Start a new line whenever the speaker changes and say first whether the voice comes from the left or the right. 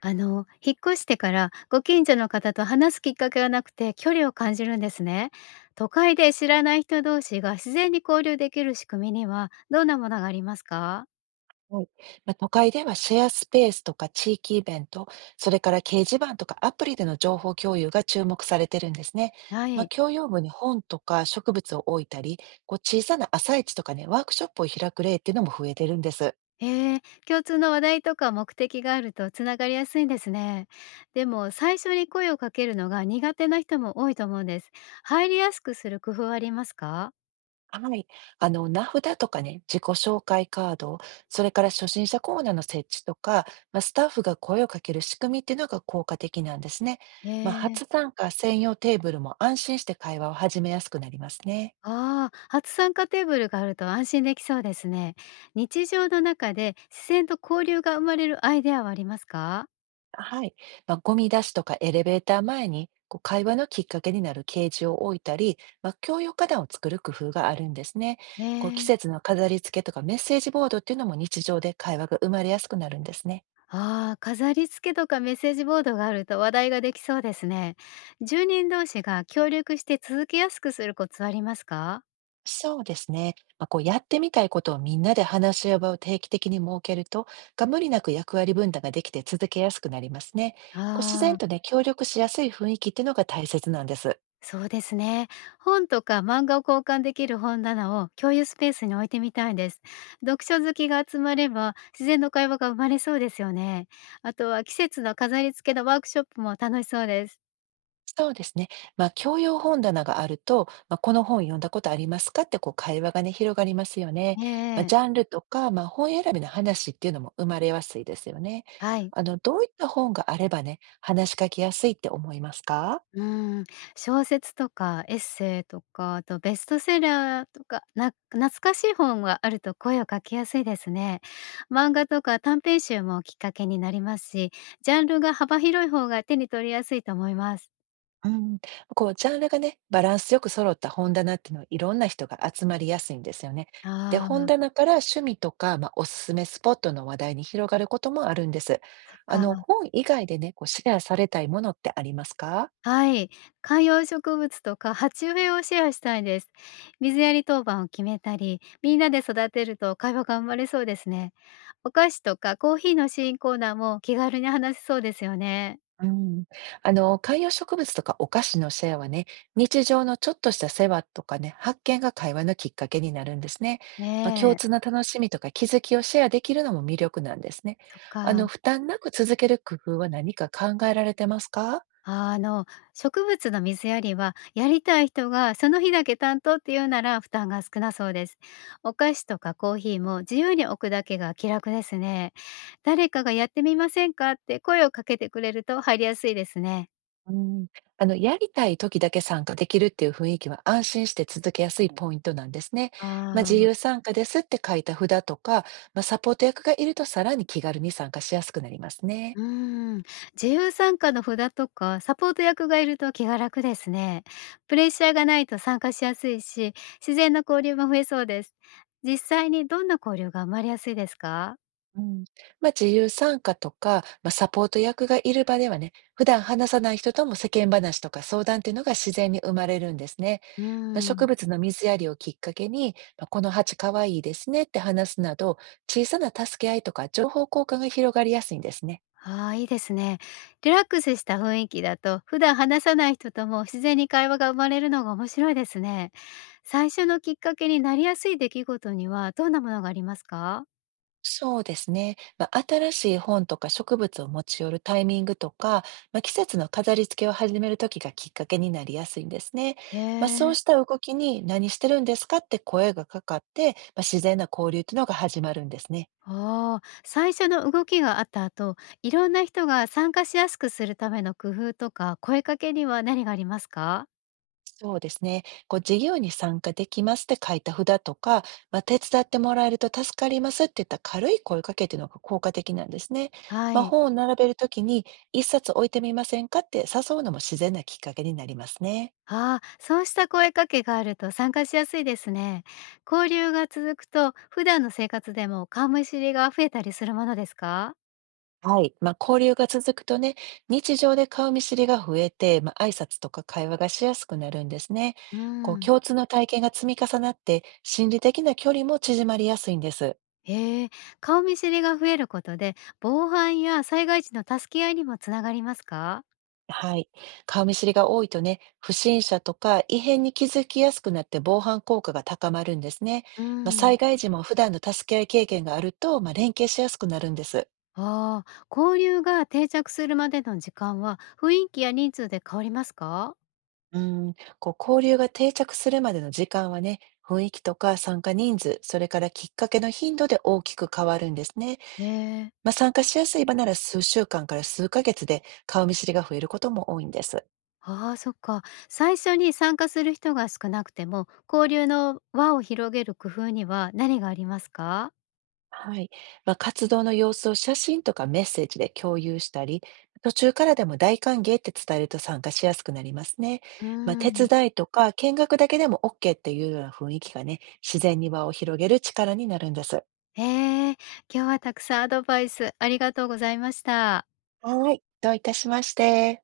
left: 引っ越してからご近所の方と話すきっかけがなくて距離を感じるんですね。都会で知らない人同士が自然に交流できる仕組みにはどんなものがありますか？
right: はい。都会ではシェアスペースとか地域イベント、それから掲示板とかアプリでの情報共有が注目されてるんですね。
left: はい。
right: 共用部に本とか植物を置いたり、こう小さな朝市とかね、ワークショップを開く例っていうのも増えてるんです。
left: 共通の話題とか目的があるとつながりやすいんですね。でも最初に声をかけるのが苦手な人も多いと思うんです。入りやすくする工夫はありますか？
right: はい。名札とかね、自己紹介カード、それから初心者コーナーの設置とか、スタッフが声をかける仕組みっていうのが効果的なんですね。
left: えー。
right: 初参加専用テーブルも安心して会話を始めやすくなりますね。
left: ああ、初参加テーブルがあると安心できそうですね。日常の中で自然と交流が生まれるアイデアはありますか？
right: はい。ゴミ出しとかエレベーター前に、こう会話のきっかけになる掲示を置いたり、共用花壇を作る工夫があるんですね。こう
left: ね
right: 季
left: え。
right: 節の飾り付けとかメッセージボードっていうのも日常で会話が生まれやすくなるんですね。
left: ああ、飾り付けとかメッセージボードがあると話題ができそうですね。住人同士が協力して続けやすくするコツはありますか？
right: そうですね。こうやってみたいことをみんなで話し合う場を定期的に設けると、が無理なく役割分担ができて続けやすくなりますね。こう自
left: あ
right: 然
left: あ
right: と
left: ー。
right: ね、協力しやすい雰囲気っていうのが大切なんです。
left: そうですね。本とか漫画を交換できる本棚を共有スペースに置いてみたいです。読書好きが集まれば自然の会話が生まれそうですよね。あとは季節の飾り付けのワークショップも楽しそうです。
right: そうですね。教養本棚があると、この本読んだことありますかってこう会話がね、広がりますよね。
left: ええ。
right: ジャンルとか、本選びの話っていうのも生まれやすいですよね。
left: はい。
right: どういった本があればね、話しかけやすいって思いますか？
left: うん、小説とかエッセイとかあとベストセラーとかな懐かしい本があると声をかけやすいですね。漫画とか短編集もきっかけになりますし、ジャンルが幅広い方が手に取りやすいと思います。
right: うん、こう、ジャンルがね、バランスよく揃った本棚っていうのはいろんな人が集まりやすいんですよね。で、
left: あ
right: 本
left: あ、
right: 棚から趣味とか、おすすめスポットの話題に広がることもあるんです。
left: そっか。
right: 本以外でね、こうシェアされたいものってありますか？
left: はい。観葉植物とか鉢植えをシェアしたいです。水やり当番を決めたり、みんなで育てると会話が生まれそうですね。お菓子とかコーヒーの新コーナーも気軽に話せそうですよね。
right: うん、あの観葉植物とかお菓子のシェアはね、日常のちょっとした世話とかね、発見が会話のきっかけになるんですね。
left: ね
right: 共
left: え、
right: 通の楽しみとか気づきをシェアできるのも魅力なんですね。
left: そっ
right: あ
left: か。
right: の負担なく続ける工夫は何か考えられてますか？
left: あの、植物の水やりは、やりたい人がその日だけ担当っていうなら負担が少なそうです。お菓子とかコーヒーも自由に置くだけが気楽ですね。誰かがやってみませんかって声をかけてくれると入りやすいですね。
right: うん、あのやりたい時だけ参加できるっていう雰囲気は安心して続けやすいポイントなんですね。
left: あ
right: 自
left: あ。
right: 由参加ですって書いた札とか、サポート役がいるとさらに気軽に参加しやすくなりますね。
left: うーん、自由参加の札とかサポート役がいると気が楽ですね。プレッシャーがないと参加しやすいし、自然な交流も増えそうです。実際にどんな交流が生まれやすいですか？
right: うん、自由参加とか、サポート役がいる場ではね、普段話さない人とも世間話とか相談っていうのが自然に生まれるんですね。
left: うー
right: 植
left: ん。
right: 物の水やりをきっかけに、この鉢可愛いいですねって話すなど、小さな助け合いとか情報交換が広がりやすいんですね。
left: ああ、いいですね。リラックスした雰囲気だと、普段話さない人とも自然に会話が生まれるのが面白いですね。最初のきっかけになりやすい出来事にはどんなものがありますか？
right: そうですね。新しい本とか植物を持ち寄るタイミングとか、季節の飾り付けを始めるときがきっかけになりやすいんですね。
left: へ
right: そう
left: え、
right: した動きに何してるんですかって声がかかって、自然な交流というのが始まるんですね。
left: あー、最初の動きがあった後、いろんな人が参加しやすくするための工夫とか、声かけには何がありますか？
right: そうですね。こう事業に参加できますって書いた札とか、手伝ってもらえると助かりますっていった軽い声かけというのが効果的なんですね。
left: はい。
right: 本を並べるときに一冊置いてみませんかって誘うのも自然なきっかけになりますね。
left: ああ、そうした声かけがあると参加しやすいですね。交流が続くと、普段の生活でも顔見知りが増えたりするものですか？
right: はい。交流が続くとね、日常で顔見知りが増えて、挨拶とか会話がしやすくなるんですね。
left: うー
right: こう、
left: ん。
right: 共通の体験が積み重なって、心理的な距離も縮まりやすいんです。
left: へえ、顔見知りが増えることで、防犯や災害時の助け合いにもつながりますか？
right: はい。顔見知りが多いとね、不審者とか異変に気づきやすくなって防犯効果が高まるんですね。
left: うー
right: 災
left: ん。
right: 害時も普段の助け合い経験があると、連携しやすくなるんです。
left: ああ、交流が定着するまでの時間は雰囲気や人数で変わりますか？
right: うん、こう交流が定着するまでの時間はね、雰囲気とか参加人数、それからきっかけの頻度で大きく変わるんですね。
left: ねえ。
right: 参加しやすい場なら数週間から数ヶ月で顔見知りが増えることも多いんです。
left: ああ、そっか。最初に参加する人が少なくても、交流の輪を広げる工夫には何がありますか？
right: はい。活動の様子を写真とかメッセージで共有したり、途中からでも大歓迎って伝えると参加しやすくなりますね。
left: うー
right: 手
left: ん。
right: 伝いとか見学だけでも OK っていうような雰囲気がね、自然に輪を広げる力になるんです。
left: ええ、今日はたくさんアドバイスありがとうございました。
right: はい。どういたしまして。